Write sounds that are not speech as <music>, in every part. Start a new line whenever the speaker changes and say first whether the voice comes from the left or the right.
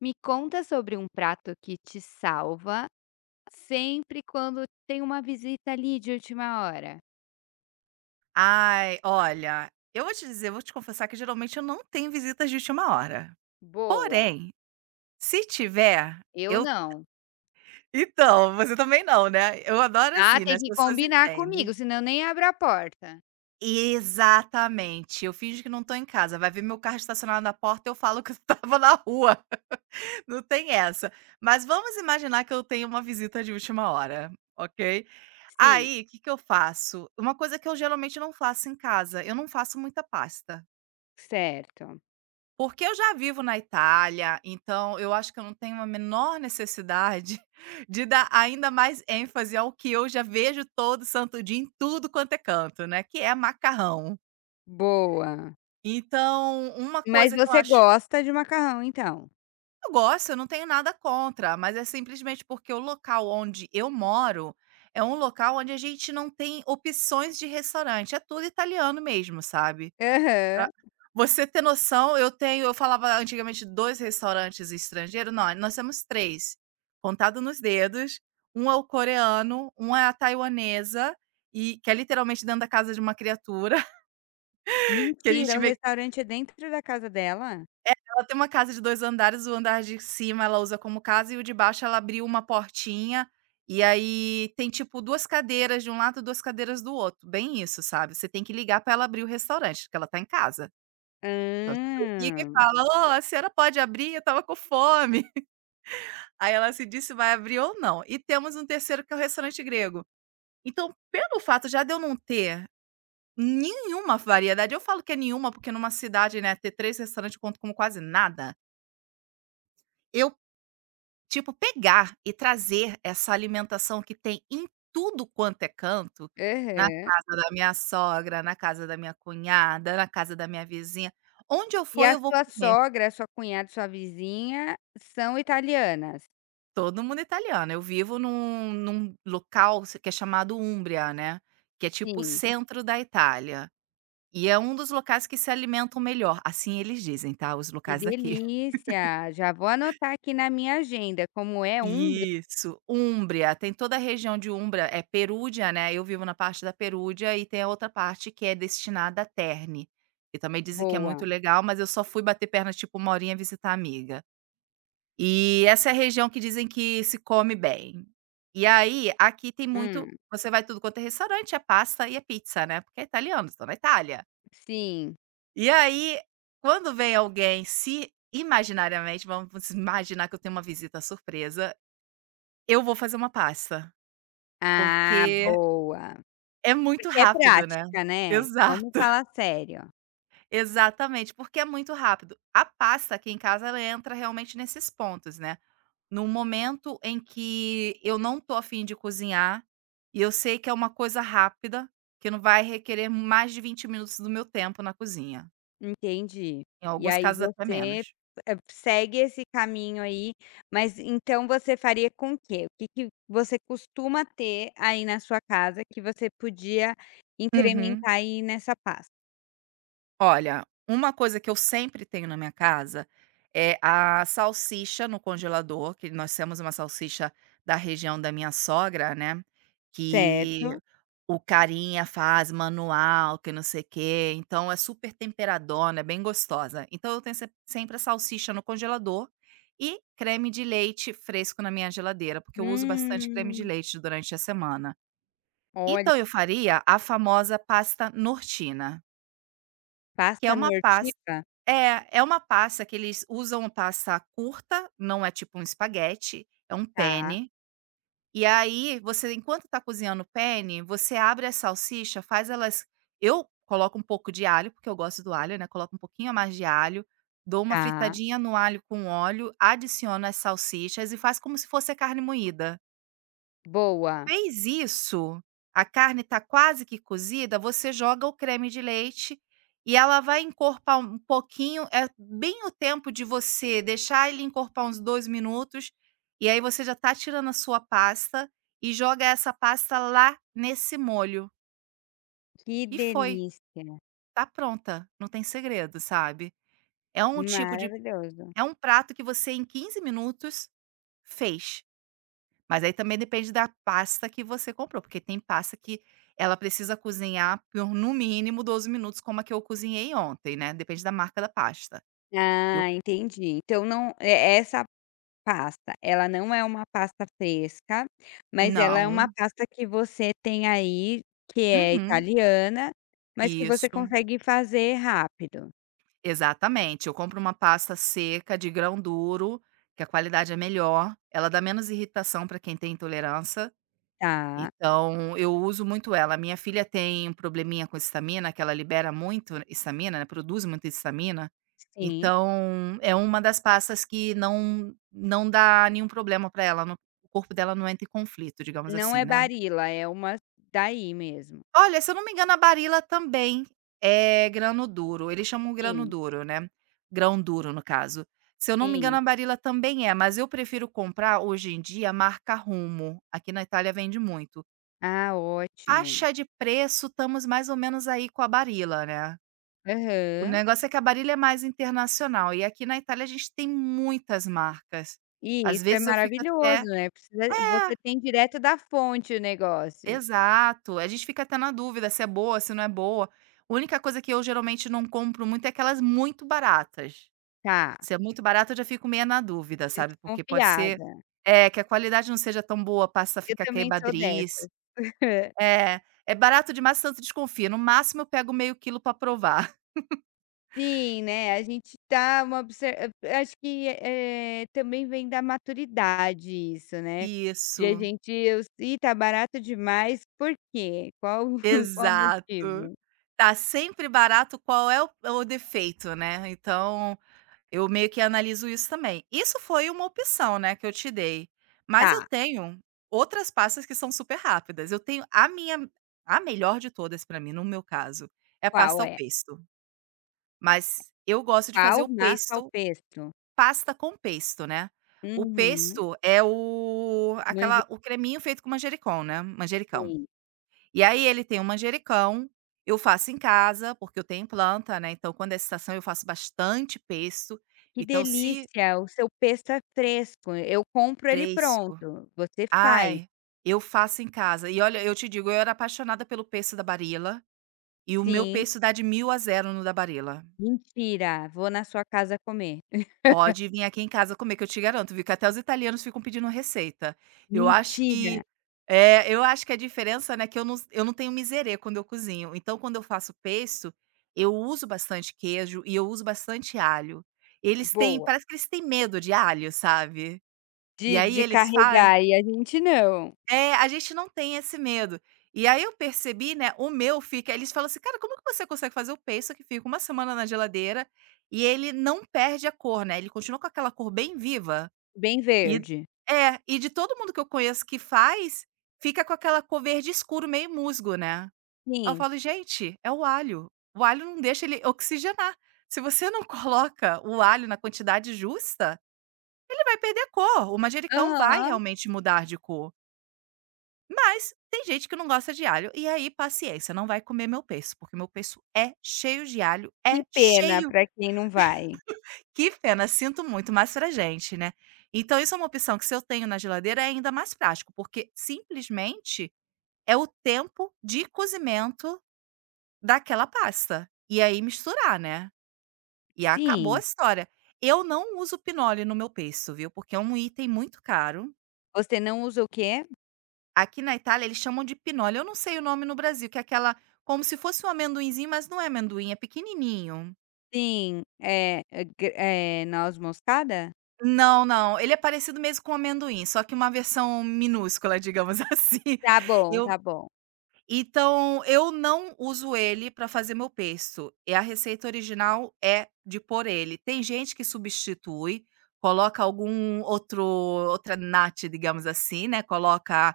left: Me conta sobre um prato que te salva sempre quando tem uma visita ali de última hora.
right: Ai, olha, eu vou te dizer, vou te confessar que geralmente eu não tenho visitas de última hora.
left: Boa,
right: Porém, se tiver,
left: eu
right: eu
left: não.
right: Então, você também não, né. Eu adoro
left: Ah,
right: assim, né,
left: tem
right: as
left: que
right: pessoas
left: combinar comigo,
right: entendem.
left: senão eu nem abro a porta.
right: Exatamente, eu finjo que não tô em casa, vai ver meu carro estacionado na porta, eu falo que eu <laughs> estava na rua. Não tem essa. Mas vamos imaginar que eu tenho uma visita de última hora, ok?
left: Sim.
right: Aí, o que que eu faço? Uma coisa que eu geralmente não faço em casa, eu não faço muita pasta.
left: Certo,
right: Porque eu já vivo na Itália, então eu acho que eu não tenho a menor necessidade <laughs> de dar ainda mais ênfase ao que eu já vejo todo santo dia em tudo quanto é canto, né, que é macarrão.
left: boa.
right: Então, uma
left: Mas
right: coisa que eu
left: você
right: acho.
left: gosta de macarrão, então?
right: Eu gosto, eu não tenho nada contra, mas é simplesmente porque o local onde eu moro é um local onde a gente não tem opções de restaurante, é tudo italiano mesmo, sabe. Pra
left: Aham.
right: você ter noção, eu falava antigamente 2 restaurantes estrangeiros. Nó nós temos 3, contado nos dedos. Um é o coreano, um é a taiwanesa, e que é literalmente dentro da casa de uma criatura, <laughs> que a gente
left: Mentira, o
right: vê.
left: restaurante é dentro da casa dela?
right: É, ela tem uma casa de 2 andares, o andar de cima ela usa como casa e o de baixo ela abriu uma portinha, e aí tem tipo 2 cadeiras de um lado, 2 cadeiras do outro, bem isso, sabe. Você tem que ligar pra ela abrir o restaurante, porque ela tá em casa. Você liga e
left: Hã.
right: fala: "Ó, a senhora pode abrir? Eu estava com fome". <laughs> Aí ela se diz se vai abrir ou não. E temos um terceiro que é o restaurante grego. Então, pelo fato já de eu não ter nenhuma variedade, eu falo que é nenhuma, porque numa cidade, né, ter 3 restaurantes conta como quase nada. Eu, tipo, pegar e trazer essa alimentação que tem em tudo quanto é canto, na
left: Aham.
right: casa da minha sogra, na casa da minha cunhada, na casa da minha vizinha, onde eu
left: E
right: for
left: a
right: eu vou
left: sua
right: comer.
left: sogra, a sua cunhada, sua vizinha são italianas?
right: Todo mundo italiano. Eu vivo num local se que é chamado Umbria, né, que é tipo o
left: Sim.
right: centro da Itália. E é um dos locais que se alimentam melhor, assim eles dizem, tá, os
left: Que
right: locais daqui. <laughs>
left: delícia! Já vou anotar aqui na minha agenda, como é Umbria,
right: Isso, Umbria. Tem toda a região de Umbria, é Perúdia, né, eu vivo na parte da Perúdia e tem a outra parte que é destinada a Terni. E também dizem que é muito
left: boa.
right: legal, mas eu só fui bater perna, tipo, uma horinha visitar a amiga. E essa é a região que dizem que se come bem. E aí, aqui tem muito,
left: Hum,
right: você vai tudo quanto é restaurante, é pasta e é pizza, né, porque é italiano, estão na Itália.
left: sim.
right: E aí, quando vem alguém, se imaginariamente, vamos imaginar que eu tenho uma visita surpresa, eu vou fazer uma pasta,
left: Ah,
right: porque
left: boa.
right: é muito
left: Porque é
right: rápido, né.
left: prática, né,
right: Exato,
left: vamos
right: <laughs>
left: falar sério.
right: exatamente, porque é muito rápido. A pasta aqui em casa ela entra realmente nesses pontos, né. No momento em que eu não tô afim de cozinhar, e eu sei que é uma coisa rápida, que não vai requerer mais de 20 minutos do meu tempo na cozinha,
left: Entendi.
right: em
left: E
right: alguns
left: aí
right: casos até
left: você,
right: menos.
left: segue esse caminho aí, mas então você faria com o quê? O que que você costuma ter aí na sua casa que você podia
right: Uhum.
left: incrementar aí nessa pasta?
right: Olha, uma coisa que eu sempre tenho na minha casa é a salsicha no congelador, que nós temos uma salsicha da região da minha sogra, né. que
left: Certo.
right: O carinha faz manual, que não sei o quê, então é super temperadona, é bem gostosa. Então eu tenho se sempre a salsicha no congelador e creme de leite fresco na minha geladeira, porque eu uso bastante creme de
left: Hum,
right: leite durante a semana.
left: olha,
right: Então eu faria a famosa pasta nortina, que é
left: pasta
right: uma pasta,
left: nortiva?
right: é uma pasta que eles usam, uma pasta curta, não é tipo um espaguete, é um
left: Tá,
right: penne. E aí, você enquanto tá cozinhando o penne, você abre a salsicha, faz elas eu coloco um pouco de alho, porque eu gosto do alho, né, coloco um pouquinho a mais de alho, dou uma
left: tá.
right: fritadinha no alho com óleo, adiciono as salsichas e faz como se fosse a carne moída.
left: Boa.
right: Fez isso, a carne está quase que cozida, você joga o creme de leite e ela vai encorpar um pouquinho, é bem o tempo de você deixar ele encorpar uns 2 minutos, e aí você já está tirando a sua pasta e joga essa pasta lá nesse molho.
left: Que
right: E foi,
left: delícia.
right: tá pronta, não tem segredo, sabe. É um tipo de
left: Maravilhoso.
right: É um prato que você em 15 minutos fez. Mas aí também depende da pasta que você comprou, porque tem pasta que ela precisa cozinhar por no mínimo 12 minutos, como a que eu cozinhei ontem, né, depende da marca da pasta. Eu
left: Ah, entendi. Então não é essa pasta, ela não é uma pasta fresca, mas ela é uma
right: não
left: pasta que você tem aí, que é
right: Uhum.
left: italiana, mas que você
right: Isso,
left: consegue fazer rápido.
right: exatamente. Eu compro uma pasta seca de grão duro, que a qualidade é melhor, ela dá menos irritação para quem tem intolerância.
left: Tá,
right: Então, eu uso muito ela. Minha filha tem um probleminha com histamina, que ela libera muito histamina, né, produz muita histamina.
left: sim.
right: Então, é uma das pastas que não dá nenhum problema para ela, não, o corpo dela não entra em conflito, digamos
left: Não
right: assim,
left: é
right: né.
left: Barilla, é uma daí mesmo.
right: Olha, se eu não me engano a Barilla também é grano duro, eles chamam grano
left: Sim,
right: duro, né, grão duro no caso. Se eu não me engano
left: sim.
right: a Barilla também é, mas eu prefiro comprar hoje em dia a marca Rumo, aqui na Itália vende muito.
left: Ah, ótimo.
right: Faixa de preço, estamos mais ou menos aí com a Barilla, né. O
left: Aham.
right: negócio é que a Barilla é mais internacional e aqui na Itália a gente tem muitas marcas.
left: E
right: Às
left: isso é
right: vezes eu fico até
left: maravilhoso, né, precisa
right: é,
left: você tem direto da fonte o negócio.
right: exato, a gente fica até na dúvida se é boa, se não é boa. A única coisa que eu geralmente não compro muito é aquelas muito baratas.
left: Tá,
right: Se é muito barato eu já fico meio na dúvida, sabe, porque pode ser,
left: desconfiada.
right: é, que a qualidade não seja tão boa, passa a
left: Eu
right: ficar
left: também sou dessa.
right: queibadiz.
left: <laughs>
right: É, é barato demais, tanto desconfia. No máximo eu pego meio quilo para provar.
left: Sim, né, a gente tá uma acho que, também vem da maturidade isso, né, de a
right: Isso,
left: gente eu "Ih, tá barato demais, por quê? Qual <laughs> qual o
right: exato.
left: motivo?"
right: Tá sempre barato, qual é o defeito, né, então eu meio que analiso isso também. Isso foi uma opção, né, que eu te dei, mas eu
left: Tá,
right: tenho outras pastas que são super rápidas. Eu tenho a minha, a melhor de todas pra mim, no meu caso, é a pasta
left: qual
right: ao
left: é?
right: pesto, mas eu gosto de
left: Qual
right: fazer o
left: massa ao
right: pesto,
left: pesto?
right: pasta com pesto, né. O
left: Uhum,
right: pesto é o,
left: manjericão.
right: aquela, o creminho feito com manjericão, né, manjericão. E aí ele tem um manjericão, eu faço em casa, porque eu tenho planta, né, então quando é estação eu faço bastante pesto,
left: Que
right: então se
left: delícia, o seu pesto é fresco, eu compro ele
right: fresco
left: pronto, você faz.
right: ai, eu faço em casa. E olha, eu te digo, eu era apaixonada pelo pesto da Barilla, e o meu
left: Sim,
right: pesto dá de 1000 a zero no da Barilla.
left: mentira, vou na sua casa comer.
right: Pode vir aqui em casa comer, que eu te garanto, viu, que até os italianos ficam pedindo receita. Eu acho
left: Mentira,
right: que, eu acho que a diferença, né, que eu não tenho miserê quando eu cozinho, então quando eu faço pesto, eu uso bastante queijo e eu uso bastante alho. Eles têm,
left: boa.
right: parece que eles têm medo de alho, sabe. E
left: De
right: aí
left: de
right: eles faz
left: carregar e a gente não.
right: a gente não tem esse medo. E aí eu percebi, né, o meu fica, eles falam assim: "Cara, como que você consegue fazer o peixe que fica uma semana na geladeira e ele não perde a cor, né, ele continua com aquela cor bem viva?"
left: Bem
right: E
left: verde.
right: e de todo mundo que eu conheço que faz, fica com aquela cor verde escuro, meio musgo, né. Aí eu
left: Sim,
right: falo: "Gente, é o alho não deixa ele oxigenar. Se você não <laughs> coloca o alho na quantidade justa, ele vai perder a cor, o manjericão vai
left: aham.
right: realmente mudar de cor." Mas tem gente que não gosta de alho, e aí paciência, não vai comer meu peixe, porque meu peixe é cheio de alho,
left: Que
right: é
left: pena
right: cheio.
left: para quem não vai.
right: Que pena, sinto muito, mas pra gente, né. Então isso é uma opção que, se eu tenho na geladeira, é ainda mais prático, porque simplesmente é o tempo de cozimento daquela pasta. E aí misturar, né. E acabou a
left: Sim,
right: história. Eu não uso pinole no meu peixe, viu, porque é um item muito caro.
left: você não usa o quê?
right: Aqui na Itália eles chamam de pinole, eu não sei o nome no Brasil, que é aquela, como se fosse um amendoinzinho, mas não é amendoim, é pequenininho.
left: Sim, é é, noz moscada?
right: Não, não, ele é parecido mesmo com amendoim, só que uma versão minúscula, digamos <laughs> assim.
left: Tá bom,
right: Eu
left: tá bom.
right: Então, eu não uso ele para fazer meu pesto, e a receita original é de pôr ele. Tem gente que substitui, coloca algum outro outra nata, digamos assim, né, coloca,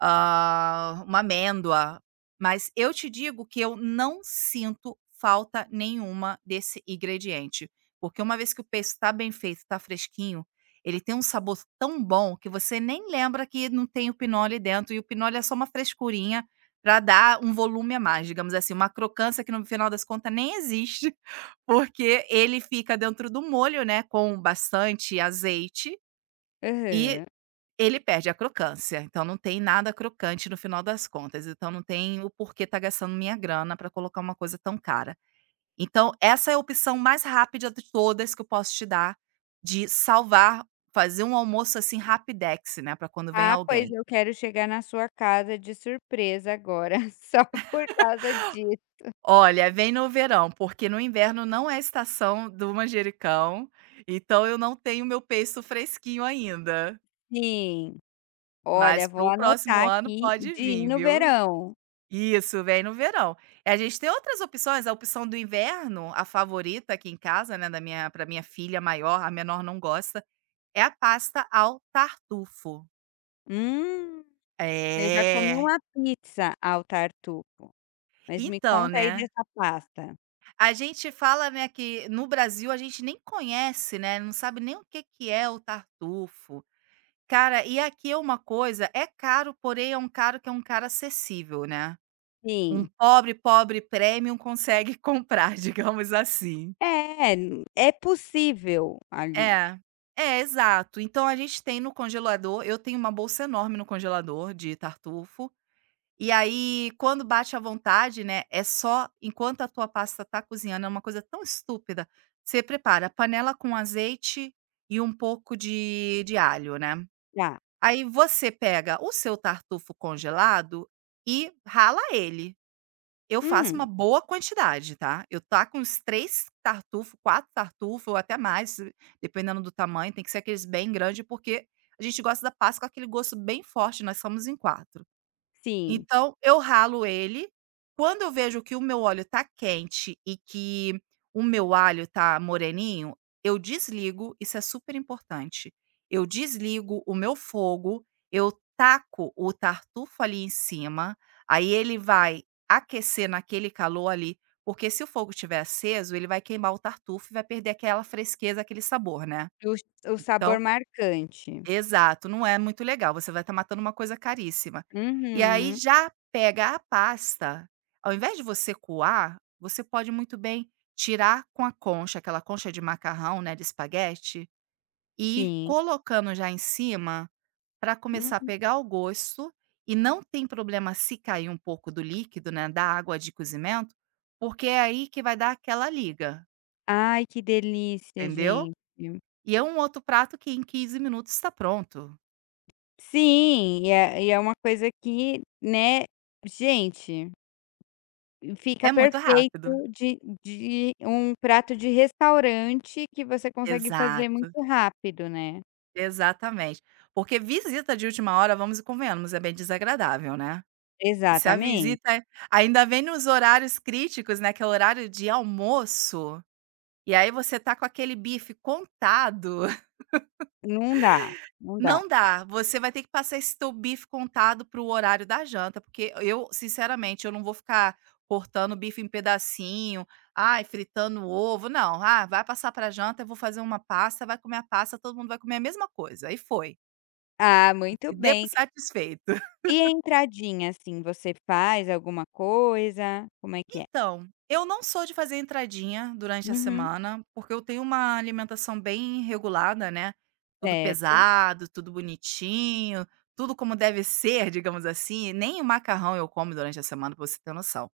right: ah, uma amêndoa, mas eu te digo que eu não sinto falta nenhuma desse ingrediente, porque uma vez que o pesto está bem feito, está fresquinho, ele tem um sabor tão bom que você nem lembra que não tem o pinole dentro, e o pinole é só uma frescurinha para dar um volume a mais, digamos assim, uma crocância que no final das contas nem existe, <laughs> porque ele fica dentro do molho, né, com bastante azeite e
left: Aham.
right: ele perde a crocância, então não tem nada crocante no final das contas, então não tem o porquê tá gastando minha grana para colocar uma coisa tão cara. Então essa é a opção mais rápida de todas que eu posso te dar, de salvar, fazer um almoço, assim, rapidex, né, para quando vem
left: Ah, pois
right: alguém.
left: eu quero chegar na sua casa de surpresa agora, <laughs> só por causa disso.
right: Olha, vem no verão, porque no inverno não é estação do manjericão, então eu não tenho meu peixe fresquinho ainda,
left: Sim, olha,
right: mas
left: vou
right: pro próximo
left: anotar
right: ano
left: aqui
right: pode
left: de ir
right: vir,
left: no
right: viu.
left: verão.
right: Isso, vem no verão. E a gente tem outras opções, a opção do inverno, a favorita aqui em casa, né, da minha para minha filha maior, a menor não gosta, é a pasta ao tartufo.
left: Hum, eu já comi
right: É,
left: uma pizza ao tartufo, mas me
right: então,
left: conta aí
right: né.
left: dessa pasta.
right: A gente fala, né, que no Brasil a gente nem conhece, né, não sabe nem o que que é o tartufo. Cara, e aqui é uma coisa, é caro, porém é um caro que é um cara acessível, né. Um
left: Sim,
right: pobre, pobre premium consegue <laughs> comprar, digamos assim.
left: é, é possível ali.
right: É. É, exato. Então a gente tem no congelador, eu tenho uma bolsa enorme no congelador de tartufo. E aí, quando bate à vontade, né, é só enquanto a tua pasta tá cozinhando, é uma coisa tão estúpida. Você prepara panela com azeite e um pouco de alho, né.
left: Tá.
right: Aí você pega o seu tartufo congelado e rala ele. Eu faço uma
left: Hum,
right: boa quantidade, tá. Eu taco uns 3 tartufo, 4 tartufo ou até mais, dependendo do tamanho, tem que ser aqueles bem grandes porque a gente gosta da pasta com aquele gosto bem forte, nós somos em 4.
left: sim,
right: Então eu ralo ele, quando eu vejo que o meu óleo tá quente e que o meu alho tá moreninho, eu desligo, isso é super importante, eu desligo o meu fogo, eu taco o tartufo ali em cima, aí ele vai aquecer naquele calor ali, porque se o fogo estiver aceso, ele vai queimar o tartufo e vai perder aquela fresqueza, aquele sabor, né.
left: o
right: Então,
left: sabor marcante.
right: exato, não é muito legal, você vai estar matando uma coisa caríssima. E aí
left: Uhum,
right: já pega a pasta, ao invés de você coar, você pode muito bem tirar com a concha, aquela concha de macarrão, né, de espaguete, e ir
left: sim.
right: colocando já em cima para começar a
left: Hum.
right: pegar o gosto, e não tem problema se cair um pouco do líquido, né, da água de cozimento, porque é aí que vai dar aquela liga,
left: Ai, que delícia,
right: entendeu?
left: gente.
right: E é um outro prato que em 15 minutos está pronto.
left: Sim, e é uma coisa que, né, gente, fica
right: É muito rápido.
left: perfeito de um prato de restaurante que você consegue fazer
right: Exato,
left: muito rápido, né.
right: exatamente. Porque visita de última hora, vamos e convenhamos, é bem desagradável, né. E se a
left: Exatamente,
right: visita é, ainda vem nos horários críticos, né, que é o horário de almoço, e aí você tá com aquele bife contado, <laughs>
left: não dá, não dá.
right: não dá, você vai ter que passar esse teu bife contado para o horário da janta, porque eu, sinceramente, eu não vou ficar cortando o bife em pedacinho, ai, fritando o ovo, não. Ah, vai passar pra janta, eu vou fazer uma pasta, vai comer a pasta, todo mundo vai comer a mesma coisa, e foi.
left: Ah, muito
right: E dê por
left: bem.
right: satisfeito. <laughs>
left: E a entradinha, assim, você faz alguma coisa? Como é que é?
right: Então, eu não sou de fazer entradinha durante a
left: Uhum,
right: semana, porque eu tenho uma alimentação bem regulada, né, tudo
left: certo.
right: pesado, tudo bonitinho, tudo como deve ser, <laughs> digamos assim, nem o macarrão eu como durante a semana, pra você ter noção.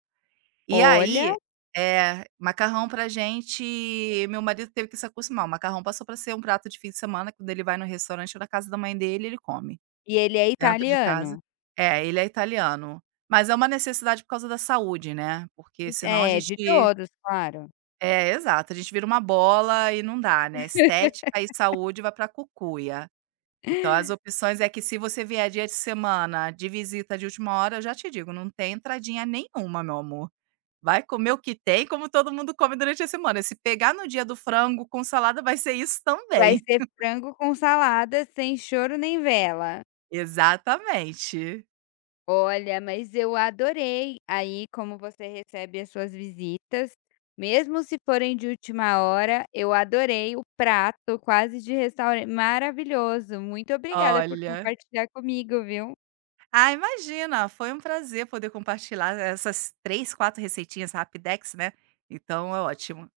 right: E
left: Olha,
right: aí é, macarrão pra gente, meu marido teve que se acostumar, o macarrão passou pra ser um prato de fim de semana, quando ele vai no restaurante ou na casa da mãe dele, ele come.
left: e ele é
right: Dentro de
left: italiano?
right: casa. É, ele é italiano. Mas é uma necessidade por causa da saúde, né, porque senão a
left: É, de
right: gente
left: todos, claro.
right: é, exato, a gente vira uma bola e não dá, né, estética e saúde vai pra cucuia. Então as opções é que se você vier dia de semana de visita de última hora, eu já te digo, não tem entradinha nenhuma, meu amor. Vai comer o que tem, como todo mundo come durante a semana. Se pegar no dia do frango com salada, vai ser isso
left: Vai
right: também.
left: ser frango com salada, sem choro nem vela.
right: Exatamente.
left: Olha, mas eu adorei. Aí, como você recebe as suas visitas, mesmo se forem de última hora, eu adorei o prato, quase de restaurante. Maravilhoso. Muito obrigada por
right: Olha.
left: compartilhar comigo, viu?
right: Ah, imagina, foi um prazer poder compartilhar essas 3, 4 receitinhas Rapidex, né, então é ótimo.